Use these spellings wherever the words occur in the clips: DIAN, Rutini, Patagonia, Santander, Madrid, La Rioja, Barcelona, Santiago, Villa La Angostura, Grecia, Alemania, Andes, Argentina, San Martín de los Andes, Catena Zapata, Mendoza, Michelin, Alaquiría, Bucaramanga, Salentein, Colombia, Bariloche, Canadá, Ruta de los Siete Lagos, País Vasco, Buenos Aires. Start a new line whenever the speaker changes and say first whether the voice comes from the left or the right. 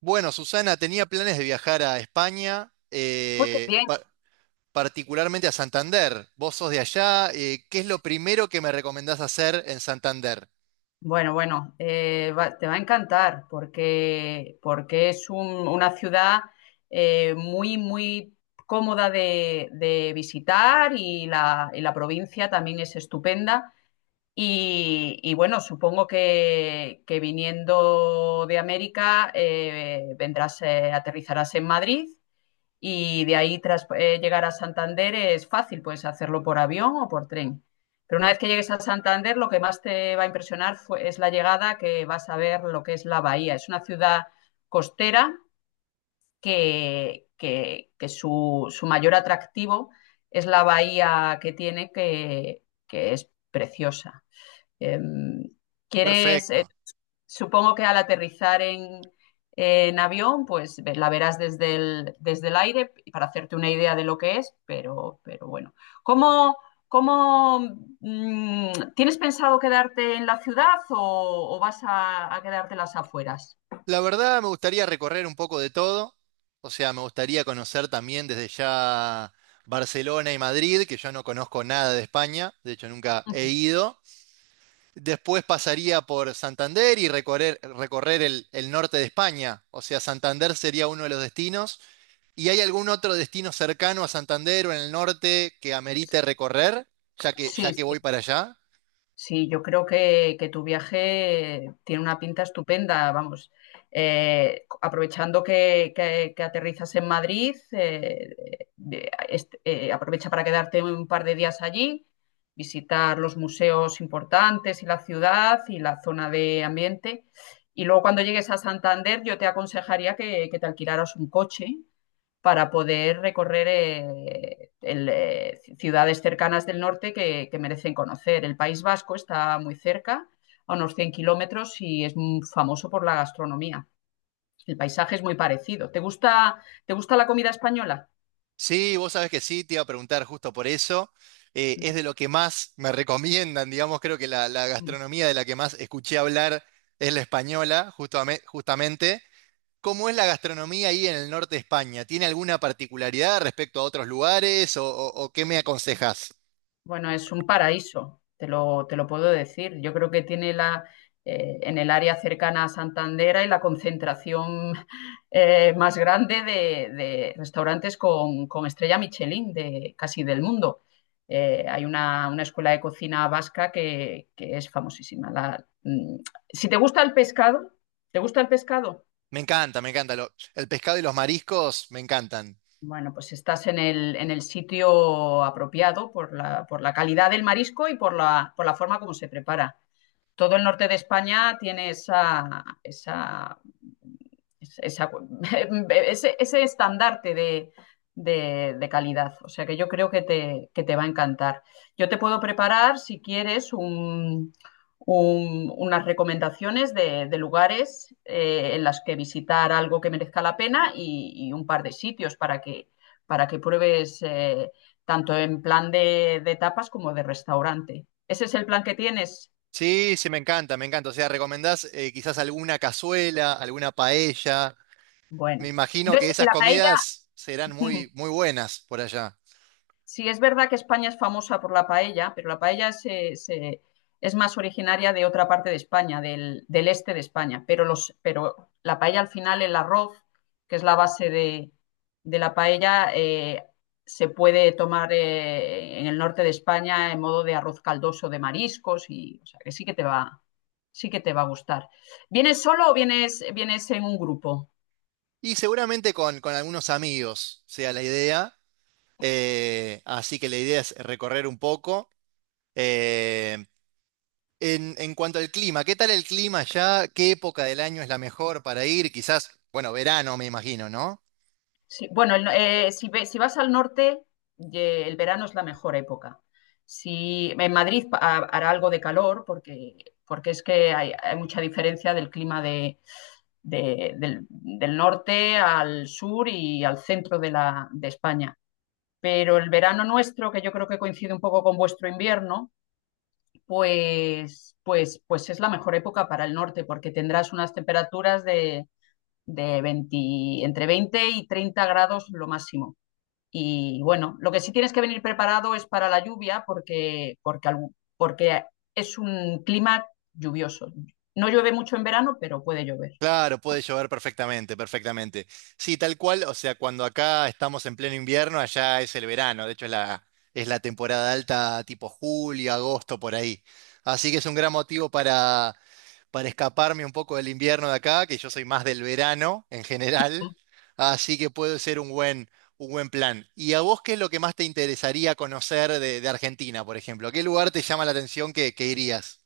right: Bueno, Susana, tenía planes de viajar a España,
left: Uy, qué bien.
right: particularmente a Santander. Vos sos de allá, ¿qué es lo primero que me recomendás hacer en Santander?
left: Bueno, bueno, te va a encantar porque es una ciudad muy, muy cómoda de visitar, y la provincia también es estupenda. Y bueno, supongo que viniendo de América, vendrás, aterrizarás en Madrid. Y de ahí, tras llegar a Santander, es fácil, puedes hacerlo por avión o por tren. Pero una vez que llegues a Santander, lo que más te va a impresionar es la llegada: que vas a ver lo que es la bahía. Es una ciudad costera que su mayor atractivo es la bahía que tiene, que es preciosa. Em, ¿quieres, eh,
right: Perfecto.
left: Supongo que al aterrizar en avión, pues la verás desde el aire para hacerte una idea de lo que es? Pero bueno. ¿Cómo, cómo, tienes pensado quedarte en la ciudad o vas a quedarte en las afueras?
right: La verdad, me gustaría recorrer un poco de todo. O sea, me gustaría conocer también desde ya Barcelona y Madrid, que yo no conozco nada de España, de hecho nunca he
left: Ujú.
right: ido. Después pasaría por Santander y recorrer el norte de España. O sea, Santander sería uno de los destinos. ¿Y hay algún otro destino cercano a Santander o en el norte que amerite recorrer,
left: Sí,
right: ya que voy para allá?
left: sí, yo creo que tu viaje tiene una pinta estupenda, vamos. Aprovechando que, que- aterrizas en Madrid, aprovecha para quedarte un par de días allí, visitar los museos importantes y la ciudad y la zona de ambiente. Y luego cuando llegues a Santander, yo te aconsejaría que te alquilaras un coche para poder recorrer ciudades cercanas del norte que merecen conocer. El País Vasco está muy cerca, a unos 100 kilómetros, y es muy famoso por la gastronomía. El paisaje es muy parecido. Te gusta la comida española?
right: Sí, vos sabés que sí, te iba a preguntar justo por eso. Es de lo que más me recomiendan, digamos, creo que la gastronomía de la que más escuché hablar es la española, justamente. ¿Cómo es la gastronomía ahí en el norte de España? ¿Tiene alguna particularidad respecto a otros lugares o qué me aconsejas?
left: Bueno, es un paraíso, te lo puedo decir. Yo creo que en el área cercana a Santander hay la concentración más grande de restaurantes con estrella Michelin de casi del mundo. Hay una escuela de cocina vasca que es famosísima. Si te gusta el pescado, ¿te gusta el pescado?
right: Me encanta, me encanta. Lo- el pescado y los mariscos me encantan.
left: Bueno, pues estás en el en el sitio apropiado por la calidad del marisco y por la forma como se prepara. Todo el norte de España tiene esa, esa ese estandarte de de calidad. O sea que yo creo que te que te va a encantar. Yo te puedo preparar, si quieres, unas recomendaciones de lugares en las que visitar algo que merezca la pena, y un par de sitios para que pruebes, tanto en plan de tapas como de restaurante. ¿Ese es el plan que tienes?
right: Sí, sí, me encanta, me encanta. O sea, ¿recomendás quizás alguna cazuela, alguna paella?
left: Bueno,
right: Me imagino
left: no es
right: que esas
left: la paella.
right: comidas serán muy, muy buenas por allá.
left: Sí es verdad que España es famosa por la paella, pero la paella es más originaria de otra parte de España, del del este de España. Pero pero la paella al final, el arroz, que es la base de la paella, se puede tomar en el norte de España en modo de arroz caldoso de mariscos, y o sea, que sí que te va a gustar. ¿Vienes solo o vienes en un grupo?
right: Y seguramente con algunos amigos sea la idea. Así que la idea es recorrer un poco. Eh, en cuanto al clima, ¿qué tal el clima allá? ¿Qué época del año es la mejor para ir? Quizás, bueno, verano, me imagino, ¿no?
left: Sí, bueno, el no- si, ve- si vas al norte, el verano es la mejor época. Si en Madrid hará algo de calor, porque porque es que hay mucha diferencia del clima del norte al sur y al centro de de España. Pero el verano nuestro, que yo creo que coincide un poco con vuestro invierno, pues, pues, pues es la mejor época para el norte, porque tendrás unas temperaturas de, de 20 entre 20 y 30 grados lo máximo. Y bueno, lo que sí tienes que venir preparado es para la lluvia, porque porque, porque es un clima lluvioso. No llueve mucho en verano, pero puede llover.
right: Claro, puede llover perfectamente, perfectamente. Sí, tal cual, o sea, cuando acá estamos en pleno invierno, allá es el verano, de hecho es la temporada alta tipo julio, agosto, por ahí. Así que es un gran motivo para escaparme un poco del invierno de acá, que yo soy más del verano en general, así que puede ser un buen plan. ¿Y a vos qué es lo que más te interesaría conocer de Argentina, por ejemplo? ¿Qué lugar te llama la atención que irías?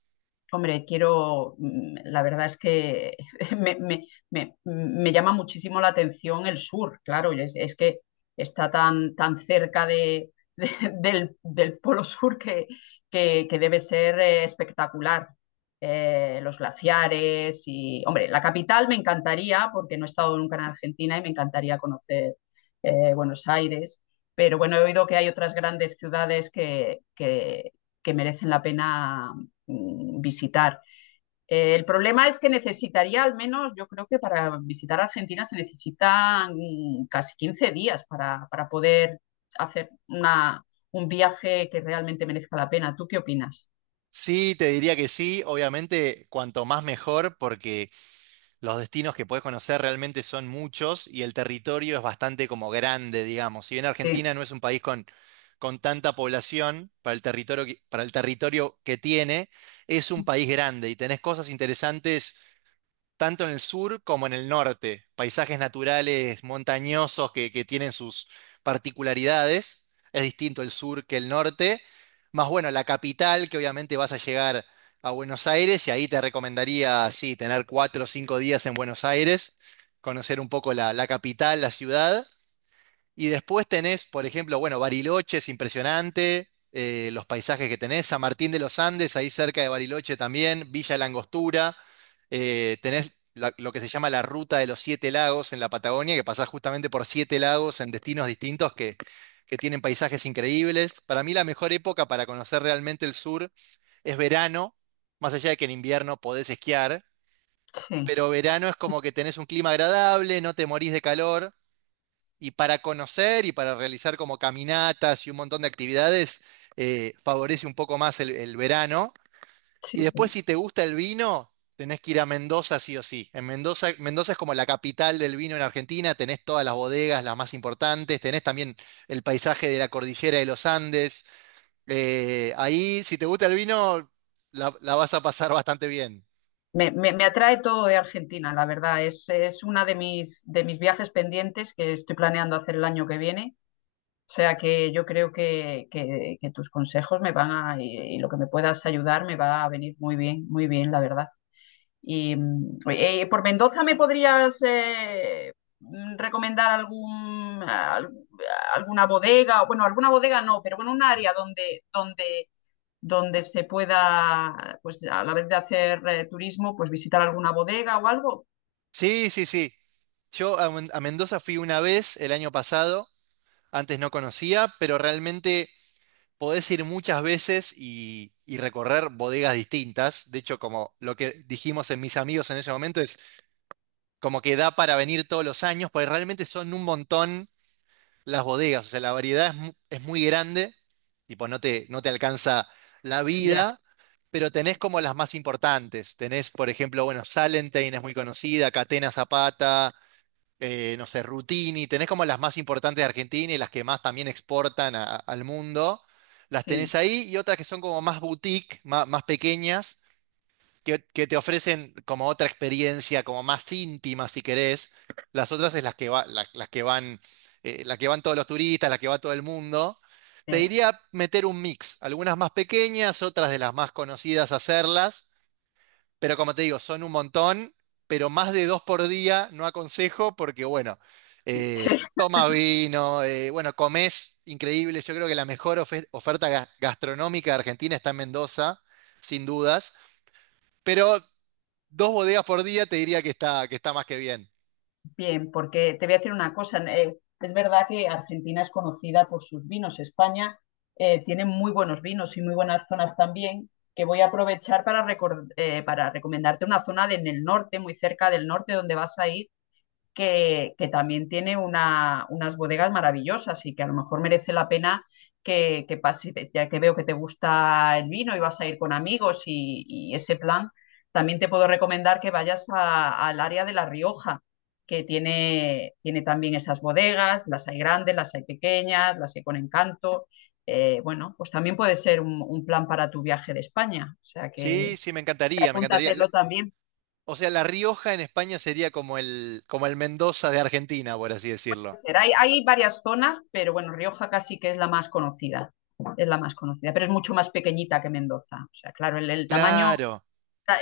left: Hombre, la verdad es que me llama muchísimo la atención el sur, claro, es que está tan, tan cerca de del Polo Sur, que debe ser espectacular. Los glaciares, y hombre, la capital me encantaría, porque no he estado nunca en Argentina y me encantaría conocer Buenos Aires. Pero bueno, he oído que hay otras grandes ciudades que que merecen la pena visitar. El problema es que necesitaría al menos, yo creo que para visitar Argentina se necesitan casi 15 días para poder hacer un viaje que realmente merezca la pena. ¿Tú qué opinas?
right: Sí, te diría que sí. Obviamente, cuanto más mejor, porque los destinos que puedes conocer realmente son muchos y el territorio es bastante como grande, digamos. Si bien
left: Sí,
right: Argentina no es un país con tanta población para el para el territorio que tiene, es un país grande y tenés cosas interesantes tanto en el sur como en el norte. Paisajes naturales montañosos que tienen sus particularidades. Es distinto el sur que el norte. Más bueno, la capital, que obviamente vas a llegar a Buenos Aires y ahí te recomendaría, sí, tener cuatro o cinco días en Buenos Aires, conocer un poco la capital, la ciudad. Y después tenés, por ejemplo, bueno, Bariloche es impresionante, los paisajes que tenés, San Martín de los Andes, ahí cerca de Bariloche también, Villa La Angostura, tenés la- lo que se llama la Ruta de los Siete Lagos en la Patagonia, que pasás justamente por siete lagos en destinos distintos que tienen paisajes increíbles. Para mí la mejor época para conocer realmente el sur es verano, más allá de que en invierno podés esquiar,
left: sí,
right: pero verano es como que tenés un clima agradable, no te morís de calor. Y para conocer y para realizar como caminatas y un montón de actividades, favorece un poco más el verano.
left: sí.
right: Y después,
left: Sí.
right: si te gusta el vino, tenés que ir a Mendoza sí o sí. En Mendoza, Mendoza es como la capital del vino en Argentina, tenés todas las bodegas, las más importantes, tenés también el paisaje de la cordillera de los Andes. Ahí, si te gusta el vino, la vas a pasar bastante bien.
left: Me me, me, atrae todo de Argentina, la verdad. Es una de mis viajes pendientes, que estoy planeando hacer el año que viene. O sea que yo creo que que tus consejos y lo que me puedas ayudar me va a venir muy bien, la verdad. Y por Mendoza me podrías recomendar alguna bodega, bueno, alguna bodega no, pero bueno, un área donde, donde, donde se pueda, pues a la vez de hacer turismo, pues visitar alguna bodega o algo.
right: Sí, sí, sí. A Mendoza fui una vez el año pasado, antes no conocía, pero realmente podés ir muchas veces y recorrer bodegas distintas. De hecho, como lo que dijimos en mis amigos en ese momento, es como que da para venir todos los años, porque realmente son un montón las bodegas, o sea, la variedad es muy grande, tipo, no te alcanza la
left: Ya,
right: vida, pero tenés como las más importantes. Tenés, por ejemplo, bueno, Salentein es muy conocida, Catena Zapata, no sé, Rutini, tenés como las más importantes de Argentina y las que más también exportan al mundo. Las tenés
left: sí.
right: ahí y otras que son como más boutique, más pequeñas que te ofrecen como otra experiencia, como más íntima, si querés. Las otras es las que van, la que van todos los turistas, la que va todo el mundo. Te
left: Eh.
right: diría meter un mix, algunas más pequeñas, otras de las más conocidas hacerlas, pero como te digo, son un montón, pero más de dos por día no aconsejo porque, bueno, tomas vino, bueno, comes increíble. Yo creo que la mejor oferta gastronómica de Argentina está en Mendoza, sin dudas. Pero dos bodegas por día, te diría que que está más que bien.
left: Bien, porque te voy a decir una cosa. Es verdad que Argentina es conocida por sus vinos. España tiene muy buenos vinos y muy buenas zonas también, que voy a aprovechar para, para recomendarte una zona en el norte, muy cerca del norte, donde vas a ir, que también tiene unas bodegas maravillosas, y que a lo mejor merece la pena que pases, ya que veo que te gusta el vino y vas a ir con amigos, y ese plan. También te puedo recomendar que vayas al área de La Rioja, que tiene, tiene también esas bodegas; las hay grandes, las hay pequeñas, las hay con encanto. Bueno, pues también puede ser un plan para tu viaje de España, o sea
right: Sí,
left: que
right: sí, me encantaría, me encantaría. La...
left: apúntatelo también.
right: O sea, La Rioja en España sería como el Mendoza de Argentina, por así decirlo.
left: Ser. Hay varias zonas, pero bueno, Rioja casi que es la más conocida. Es la más conocida, pero es mucho más pequeñita que Mendoza. O sea, claro, el tamaño,
right: Claro,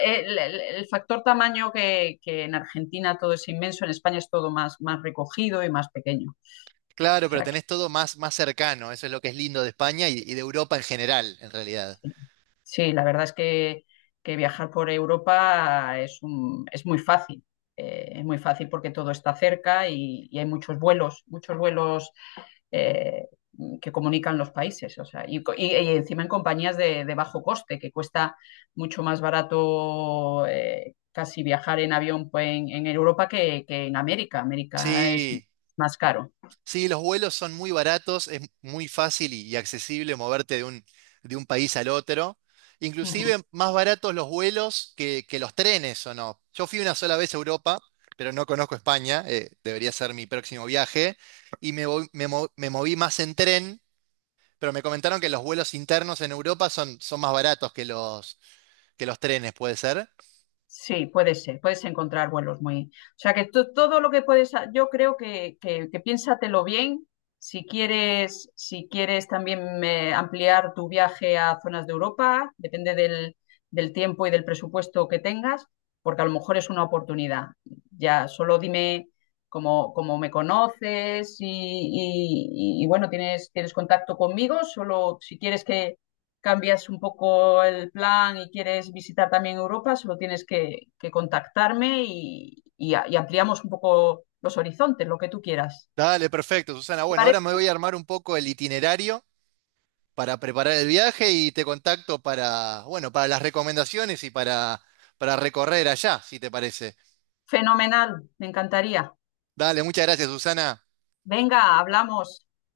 left: el factor tamaño, en Argentina todo es inmenso, en España es todo más más recogido y más pequeño. O
right: claro, pero
left: sea que
right: tenés todo más, más cercano. Eso es lo que es lindo de España y de Europa en general, en realidad.
left: sí. Sí, la verdad es que viajar por Europa es muy fácil. Es muy fácil porque todo está cerca, y hay muchos vuelos eh, que comunican los países. O sea, y y encima en compañías de bajo coste, que cuesta mucho más barato, casi viajar en avión pues en Europa que en América. América es
right: Sí.
left: más caro.
right: Sí, los vuelos son muy baratos, es muy fácil y accesible moverte de un país al otro.
left: Ujú.
right: Inclusive más baratos los vuelos que los trenes, ¿o no? Yo fui una sola vez a Europa, pero no conozco España, debería ser mi próximo viaje, y me, voy- me mo- me moví más en tren, pero me comentaron que los vuelos internos en Europa son más baratos que que los trenes, ¿puede ser?
left: Sí, puede ser, puedes encontrar vuelos muy. O sea, que todo lo que puedes, yo creo que que piénsatelo bien. Si quieres, si quieres también ampliar tu viaje a zonas de Europa, depende del, del tiempo y del presupuesto que tengas, porque a lo mejor es una oportunidad. Ya, solo dime cómo cómo me conoces, y y, bueno, tienes, tienes contacto conmigo. Solo si quieres que cambias un poco el plan y quieres visitar también Europa, solo tienes que contactarme y y ampliamos un poco los horizontes, lo que tú quieras.
right: Dale, perfecto, Susana.
left: ¿Te
right: Bueno, ahora
left: parece?
right: me voy a armar un poco el itinerario para preparar el viaje y te contacto para, bueno, para las recomendaciones y para recorrer allá, si te parece.
left: Fenomenal, me encantaría.
right: Dale, muchas gracias, Susana.
left: Venga, hablamos.